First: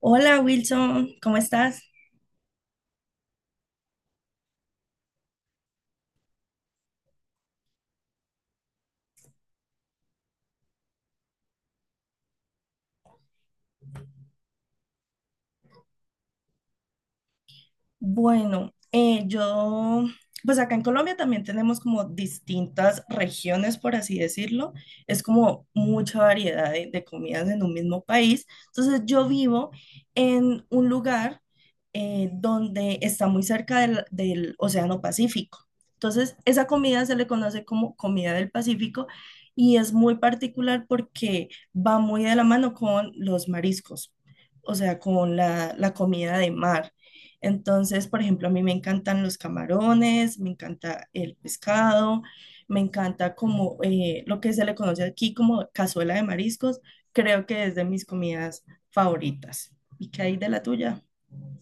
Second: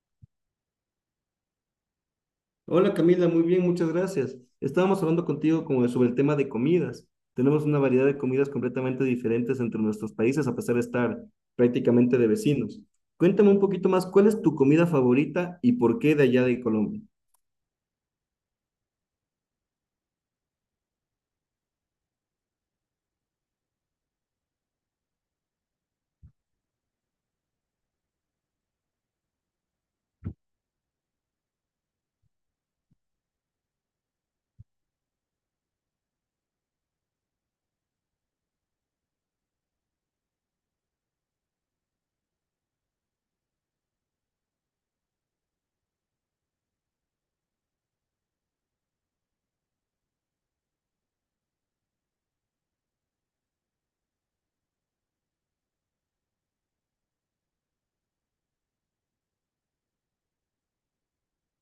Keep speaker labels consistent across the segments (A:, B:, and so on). A: Hola Wilson, ¿cómo estás?
B: Hola Camila, muy bien, muchas gracias. Estábamos hablando contigo sobre el tema de comidas. Tenemos una variedad de comidas completamente diferentes entre nuestros países a pesar de estar prácticamente de vecinos. Cuéntame un poquito más, ¿cuál es tu comida favorita y por qué de allá de Colombia?
A: Bueno, eh, yo, pues acá en Colombia también tenemos como distintas regiones, por así decirlo. Es como mucha variedad de comidas en un mismo país. Entonces yo vivo en un lugar donde está muy cerca del Océano Pacífico. Entonces esa comida se le conoce como comida del Pacífico y es muy particular porque va muy de la mano con los mariscos, o sea, con la comida de mar. Entonces, por ejemplo, a mí me encantan los camarones, me encanta el pescado, me encanta como lo que se le conoce aquí como cazuela de mariscos, creo que es de mis comidas favoritas. ¿Y qué hay de la tuya?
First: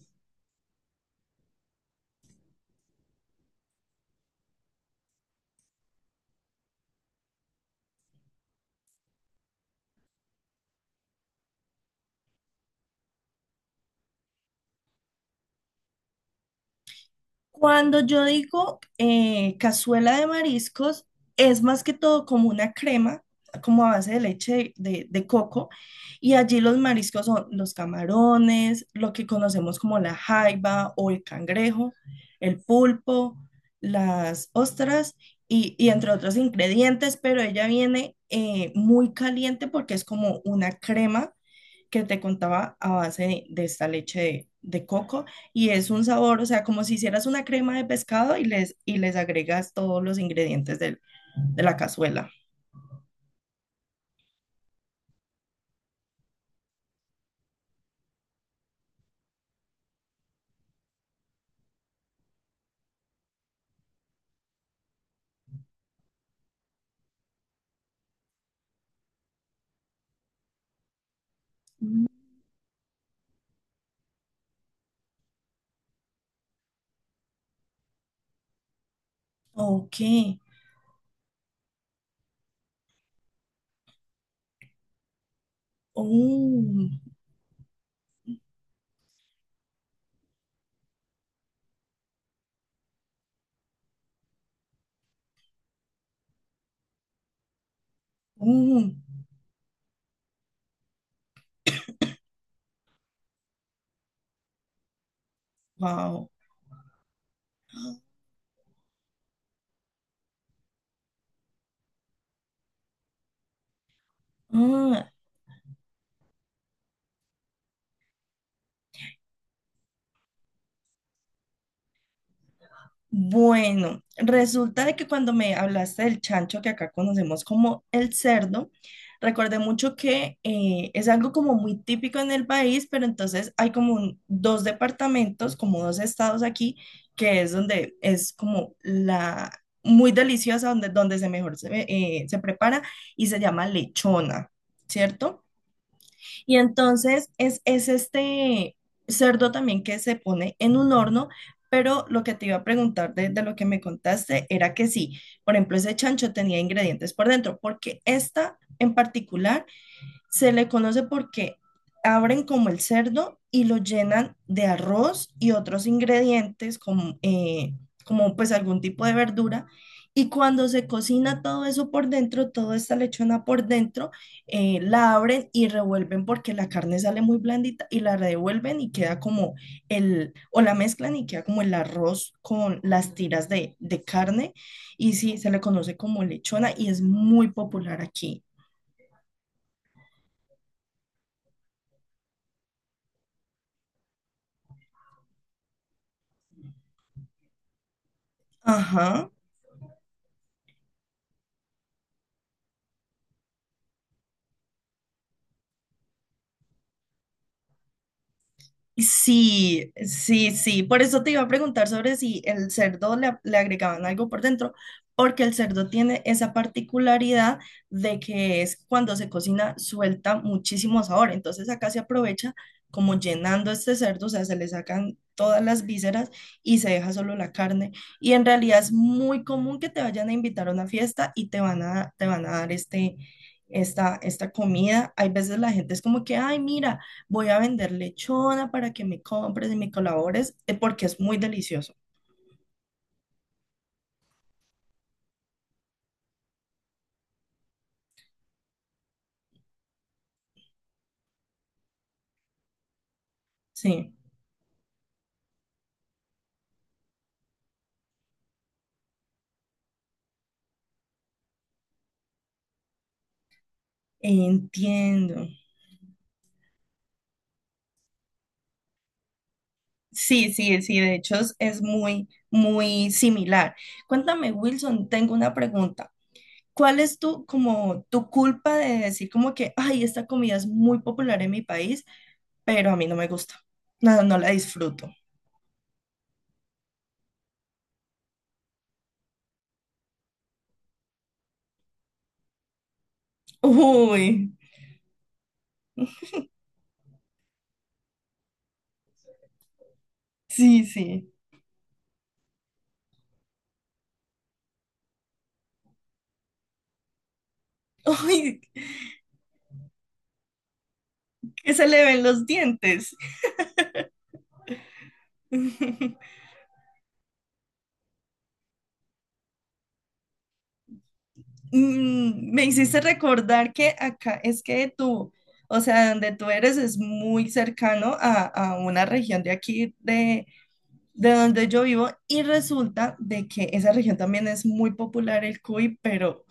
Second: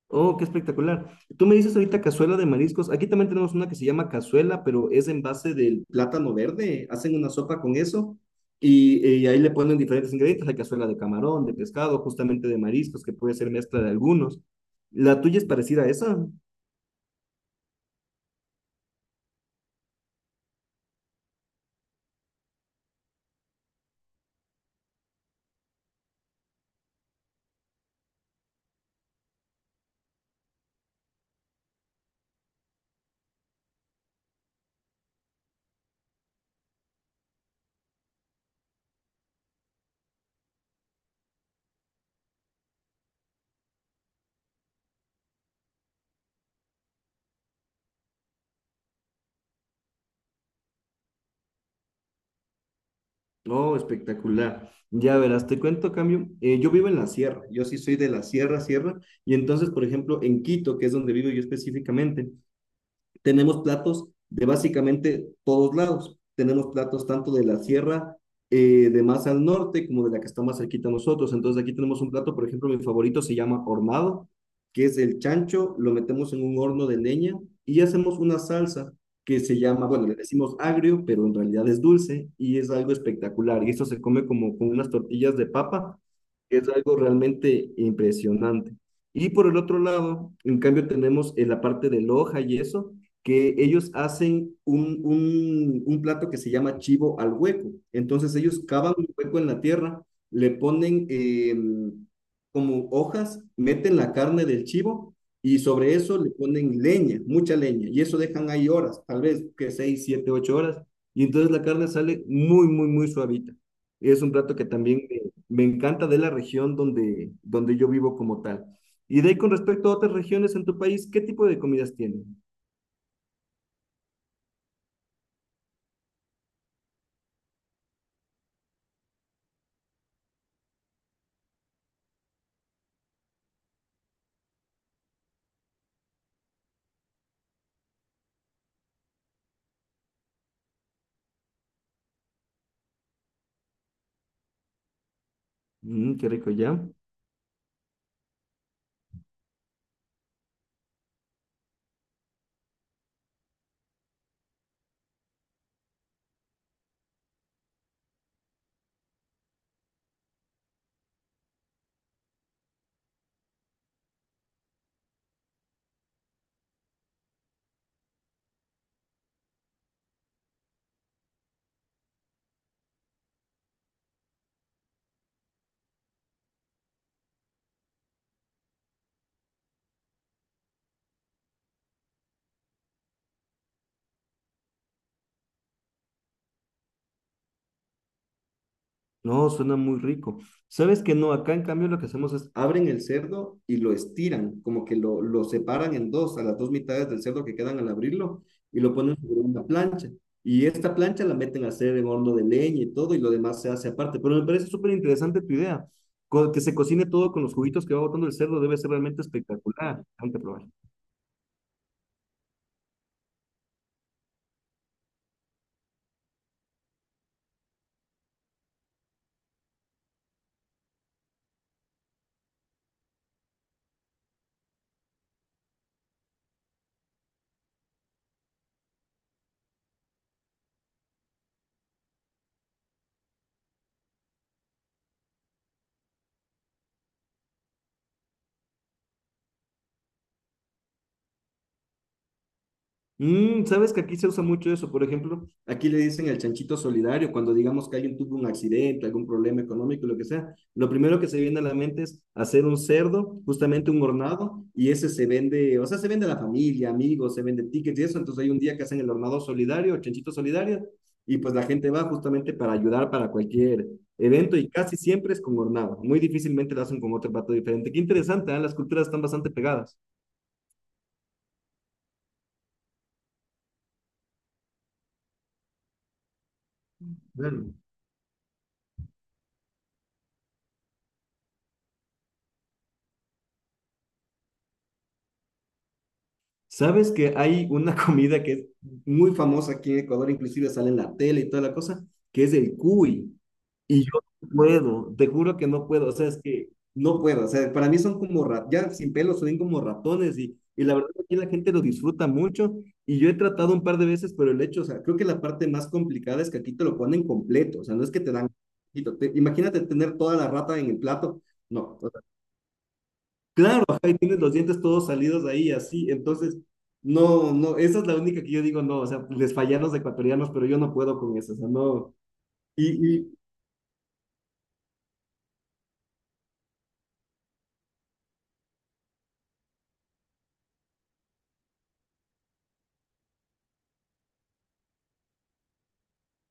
B: Oh, qué espectacular. Tú me dices ahorita cazuela de mariscos. Aquí también tenemos una que se llama cazuela, pero es en base del plátano verde. Hacen una sopa con eso y, ahí le ponen diferentes ingredientes. Hay cazuela de camarón, de pescado, justamente de mariscos, que puede ser mezcla de algunos. ¿La tuya es parecida a esa?
A: Cuando yo digo cazuela de mariscos, es más que todo como una crema, como a base de leche de coco, y allí los mariscos son los camarones, lo que conocemos como la jaiba o el cangrejo, el pulpo, las ostras y entre otros ingredientes, pero ella viene muy caliente porque es como una crema que te contaba a base de esta leche de coco y es un sabor, o sea, como si hicieras una crema de pescado y y les agregas todos los ingredientes de la cazuela.
B: Oh, espectacular. Ya verás, te cuento, cambio. Yo vivo en la sierra. Yo sí soy de la sierra, sierra. Y entonces, por ejemplo, en Quito, que es donde vivo yo específicamente, tenemos platos de básicamente todos lados. Tenemos platos tanto de la sierra de más al norte como de la que está más cerquita a nosotros. Entonces aquí tenemos
A: Mm.
B: un plato, por ejemplo, mi favorito se llama hornado, que es el chancho, lo metemos en un horno de leña y hacemos una salsa que se llama,
A: Ok.
B: bueno, le decimos agrio, pero en realidad es dulce y es algo espectacular. Y esto se come como con unas tortillas de papa, que es
A: Oh,
B: algo realmente impresionante. Y por el otro lado, en cambio, tenemos la parte de loja y eso, que ellos hacen un plato que se llama chivo al hueco. Entonces ellos
A: oh,
B: cavan un hueco en la tierra, le ponen como hojas, meten la carne del chivo y sobre eso
A: wow.
B: le ponen leña, mucha leña, y eso dejan ahí horas, tal vez que 6, 7, 8 horas, y entonces la carne sale muy, muy, muy suavita. Es un plato que también
A: Ah,
B: me encanta de la región donde, donde yo vivo como tal. Y de ahí con respecto a otras regiones en tu país, ¿qué tipo de comidas tienen?
A: bueno, resulta de que cuando me hablaste del chancho, que acá conocemos como el cerdo, recordé mucho que es algo como muy típico en el país, pero entonces hay como dos departamentos, como dos estados aquí, que es donde es como la muy deliciosa, donde, donde se mejor se, se prepara y se llama lechona, ¿cierto?
B: Mm, qué rico,
A: Y
B: ¿ya?
A: entonces es este cerdo también que se pone en un horno, pero lo que te iba a preguntar de lo que me contaste era que sí, por ejemplo, ese chancho tenía ingredientes por dentro, porque esta en particular se le conoce porque abren como el cerdo y lo llenan de arroz y otros ingredientes como pues algún tipo de verdura. Y cuando se cocina todo eso por dentro, toda esta lechona por dentro, la abren y revuelven porque la carne sale muy blandita y la revuelven y queda como el, o la mezclan y queda como el arroz con las tiras de carne. Y sí, se le conoce como lechona y es muy popular aquí.
B: No, suena muy rico. ¿Sabes que no? Acá en cambio lo que hacemos es abren el cerdo y lo estiran, como que lo separan en dos, a las dos mitades del cerdo que quedan al abrirlo y lo ponen
A: Ajá.
B: sobre una plancha. Y esta plancha la meten a hacer en horno de leña y todo y lo demás se hace aparte. Pero me parece súper interesante tu idea. Que se cocine todo con los juguitos que va botando el cerdo debe ser realmente
A: Sí,
B: espectacular. Hay que
A: sí,
B: probar.
A: sí. Por eso te iba a preguntar sobre si el cerdo le agregaban algo por dentro, porque el cerdo tiene esa particularidad de que es cuando se cocina suelta muchísimo sabor. Entonces acá se aprovecha como llenando este cerdo, o sea, se le sacan todas las vísceras y se deja solo la carne. Y en realidad es muy común que te vayan a invitar a una fiesta y te van te van a dar esta comida. Hay veces la gente es como que, ay, mira, voy a vender lechona para que me compres y me colabores, porque es muy delicioso.
B: Mm, sabes que aquí se usa mucho eso. Por ejemplo, aquí le dicen el chanchito solidario. Cuando digamos que alguien tuvo un accidente, algún problema económico, lo que sea, lo primero que se viene a la mente es hacer un cerdo, justamente un
A: Sí,
B: hornado, y ese se vende, o sea, se vende a la familia, amigos, se vende tickets y eso. Entonces hay un día que hacen el hornado solidario, el chanchito solidario, y pues la gente va justamente para ayudar para cualquier evento y casi siempre es
A: entiendo.
B: con hornado. Muy difícilmente lo hacen con otro plato diferente. Qué interesante, ¿eh? Las culturas están bastante pegadas.
A: Sí, sí, sí, de hecho es muy, muy similar. Cuéntame, Wilson, tengo una pregunta. ¿Cuál es tu,
B: Claro.
A: como, tu culpa de decir como que, ay, esta comida es muy popular en mi país, pero a mí no me gusta? No, no la disfruto.
B: ¿Sabes que hay una comida que es muy famosa aquí en Ecuador, inclusive sale en la tele y toda la cosa, que es el cuy? Y yo no
A: Uy,
B: puedo, te juro que no puedo, o sea, es que no puedo, o sea, para mí son como, ya sin pelo, son como ratones y
A: sí,
B: la verdad
A: sí.
B: aquí la gente lo disfruta mucho y yo he tratado un par de veces, pero el hecho, o sea, creo que la parte más complicada es que aquí te lo ponen completo, o sea, no es que te dan,
A: Uy,
B: poquito, imagínate tener toda la rata en el plato,
A: que se
B: no.
A: le ven los dientes.
B: Claro, ajá, y tienes los dientes todos salidos ahí, así. Entonces, no, no, esa es la única que yo digo, no, o sea, les fallan los ecuatorianos, pero yo no puedo con eso, o sea, no.
A: Mm, me hiciste
B: Y, y
A: recordar que acá es que tú, o sea, donde tú eres es muy cercano a una región de aquí, de donde yo vivo, y resulta de que esa región también es muy popular el cuy, pero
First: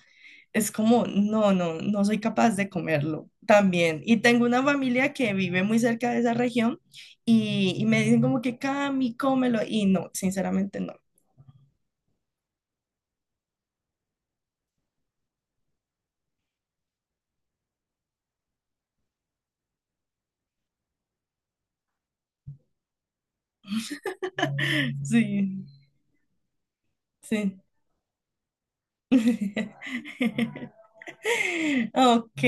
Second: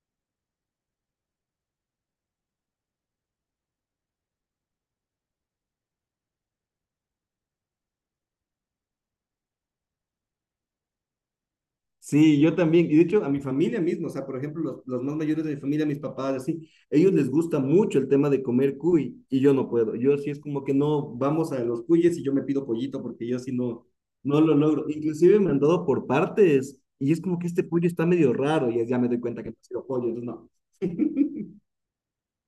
A: es como, no, no, no soy capaz de comerlo también. Y tengo una familia que vive muy cerca de esa región y me dicen como que, Cami, cómelo, y no, sinceramente no.
B: sí, yo también. Y de hecho, a mi familia mismo, o sea, por ejemplo, los más mayores de mi familia, mis papás, así, ellos les gusta mucho el tema de comer cuy, y yo no puedo. Yo sí es como que no, vamos a los cuyes y yo me pido pollito, porque yo sí no, no lo logro. Inclusive me han
A: Sí,
B: dado por partes, y es como que
A: sí.
B: este pollo está medio raro, y ya me doy cuenta que no ha sido pollo, entonces no.
A: Ok,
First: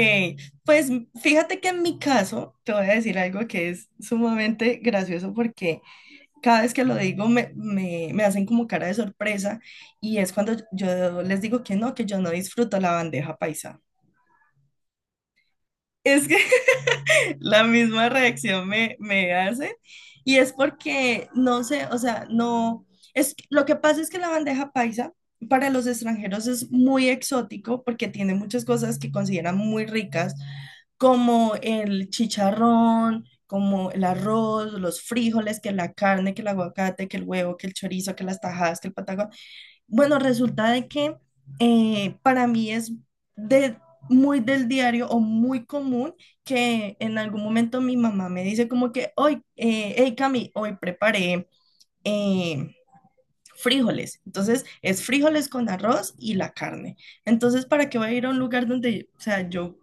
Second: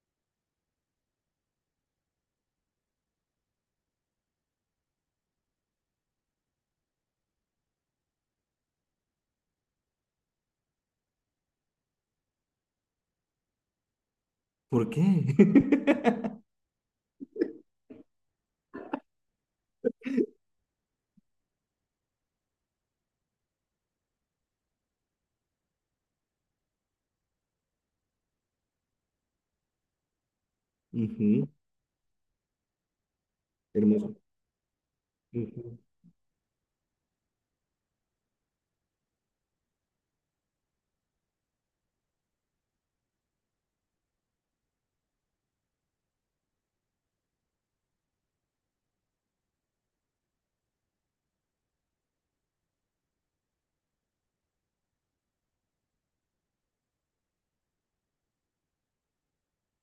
A: pues fíjate que en mi caso te voy a decir algo que es sumamente gracioso porque cada vez que lo digo me hacen como cara de sorpresa y es cuando yo les digo que no, que yo no disfruto la bandeja paisa.
B: ¿Por qué?
A: Es que la misma reacción me hace. Y es porque, no sé, o sea, no, es, lo que pasa es que la bandeja paisa para los extranjeros es muy exótico porque tiene muchas cosas que consideran muy ricas,
B: Ujú.
A: como el chicharrón, como el
B: Hermoso.
A: arroz, los frijoles, que
B: Ujú.
A: la carne, que el aguacate, que el huevo, que el chorizo, que las tajadas, que el patagón. Bueno, resulta de que para mí es de, muy del diario o muy común que en algún momento mi mamá me dice como que hoy, hey Cami, hoy preparé eh, frijoles. Entonces es frijoles con arroz y la carne. Entonces, ¿para qué voy a ir a un lugar donde, o sea, yo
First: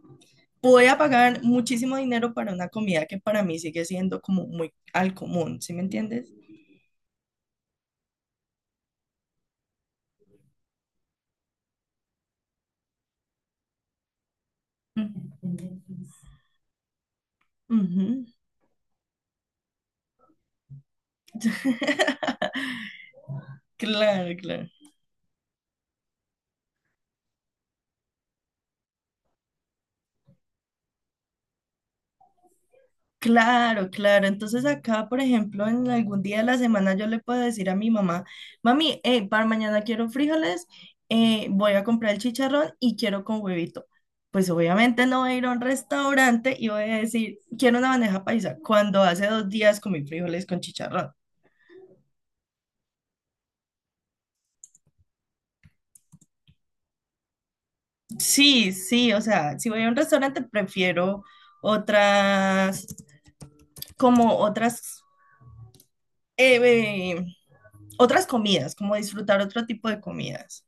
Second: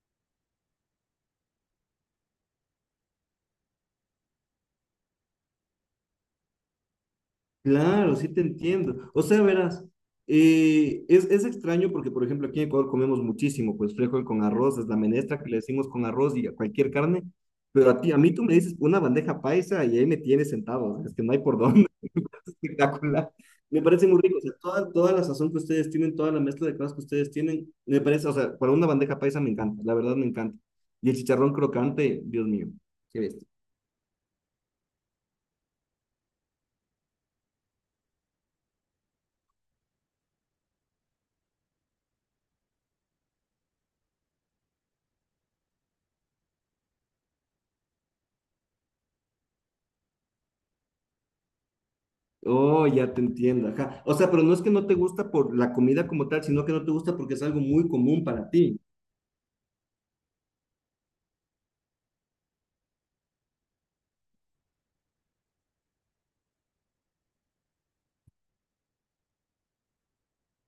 A: voy a pagar muchísimo dinero para una comida que para mí sigue siendo como muy al común, ¿sí me entiendes?
B: Claro, sí te entiendo. O sea, verás, es extraño porque, por ejemplo, aquí en Ecuador comemos muchísimo, pues frijol con arroz, es la menestra que le
A: Ujú.
B: decimos con arroz y a cualquier carne, pero a ti, a
A: Ujú.
B: mí tú me dices una bandeja paisa y ahí me tienes sentado, o sea, es que no hay por dónde, es espectacular. Me parece muy
A: Claro,
B: rico, o sea,
A: claro.
B: toda la sazón que ustedes tienen, toda la mezcla de cosas que ustedes tienen, me parece, o sea, para una bandeja paisa me encanta, la verdad me encanta. Y el chicharrón crocante, Dios mío, qué bestia.
A: Claro, claro. Entonces acá, por ejemplo, en algún día de la semana yo le puedo decir a mi mamá, mami, para mañana quiero frijoles, voy a comprar el chicharrón y quiero con huevito. Pues obviamente no voy a ir a un restaurante y voy a decir, quiero una bandeja paisa, cuando hace dos días comí frijoles con chicharrón.
B: Oh, ya te entiendo, ajá. O sea, pero no es que no te gusta por la comida como tal, sino que no te gusta porque es algo muy común para
A: Sí,
B: ti.
A: sí, o sea, si voy a un restaurante prefiero otras, otras, eh, eh, otras comidas, como disfrutar otro tipo de comidas.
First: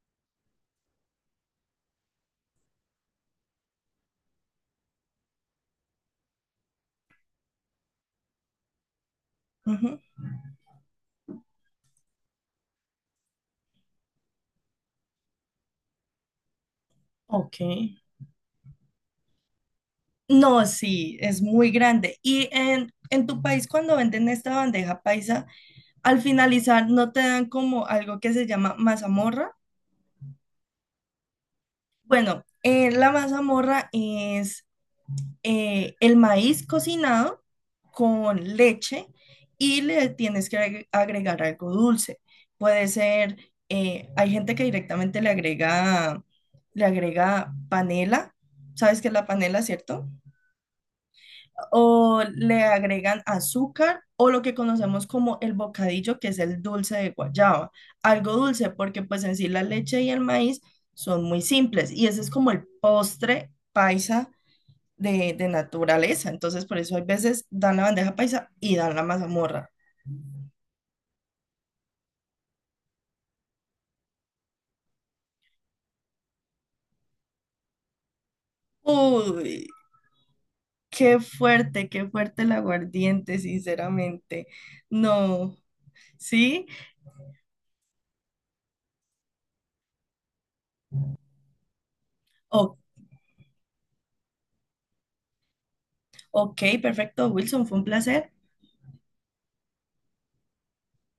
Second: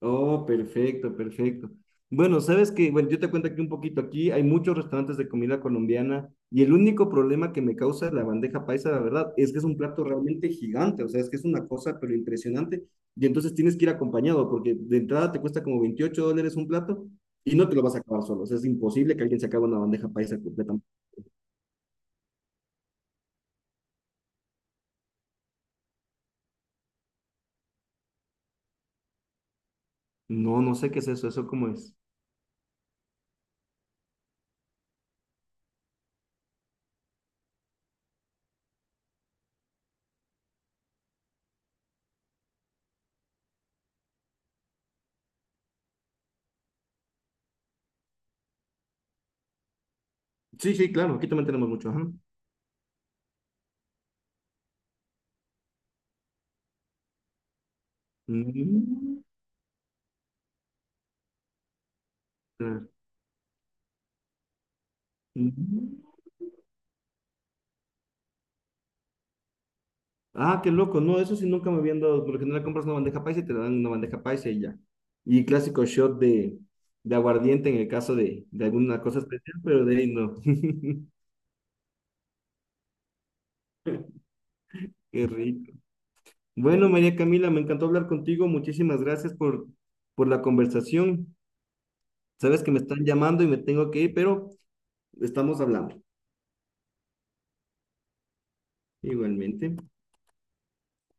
B: Oh, perfecto, perfecto. Bueno, sabes que, bueno, yo te cuento aquí un poquito, aquí hay muchos restaurantes de comida colombiana y el único problema que me causa la bandeja paisa, la verdad, es que es un plato realmente gigante, o sea, es que es una cosa pero impresionante y entonces tienes que ir acompañado porque de entrada te cuesta como $28 un plato y
A: Ok.
B: no te lo vas a acabar solo, o sea, es imposible que alguien se acabe una bandeja paisa
A: No,
B: completa.
A: sí, es muy grande. Y en tu país, cuando venden esta bandeja paisa, al finalizar no te dan como algo que se llama mazamorra.
B: No, no sé qué es eso, ¿eso cómo es?
A: Bueno, la mazamorra es el maíz cocinado con leche y le tienes que agregar algo dulce. Puede ser, hay gente que directamente le agrega panela. ¿Sabes qué es la panela, cierto?
B: Sí, sí, claro, aquí también tenemos mucho. Ajá.
A: O le agregan azúcar o lo que conocemos como el bocadillo, que es el dulce de guayaba. Algo dulce porque
B: Mm,
A: pues en sí la leche y el maíz son muy simples y ese es como el
B: claro.
A: postre paisa de
B: Mm.
A: naturaleza. Entonces por eso hay veces dan la bandeja paisa y dan la mazamorra.
B: Ah, qué loco. No, eso sí nunca me habían dado. Por lo general compras una bandeja paisa y te dan una bandeja paisa y ya. Y clásico shot de aguardiente en el caso de alguna cosa
A: Uy,
B: especial, pero de ahí no.
A: qué fuerte el aguardiente, sinceramente.
B: Qué
A: No,
B: rico.
A: ¿sí?
B: Bueno, María Camila, me encantó hablar contigo. Muchísimas gracias por la conversación. Sabes que
A: O-
B: me están llamando y me tengo que ir, pero estamos hablando.
A: ok, perfecto, Wilson, fue un placer.
B: Igualmente.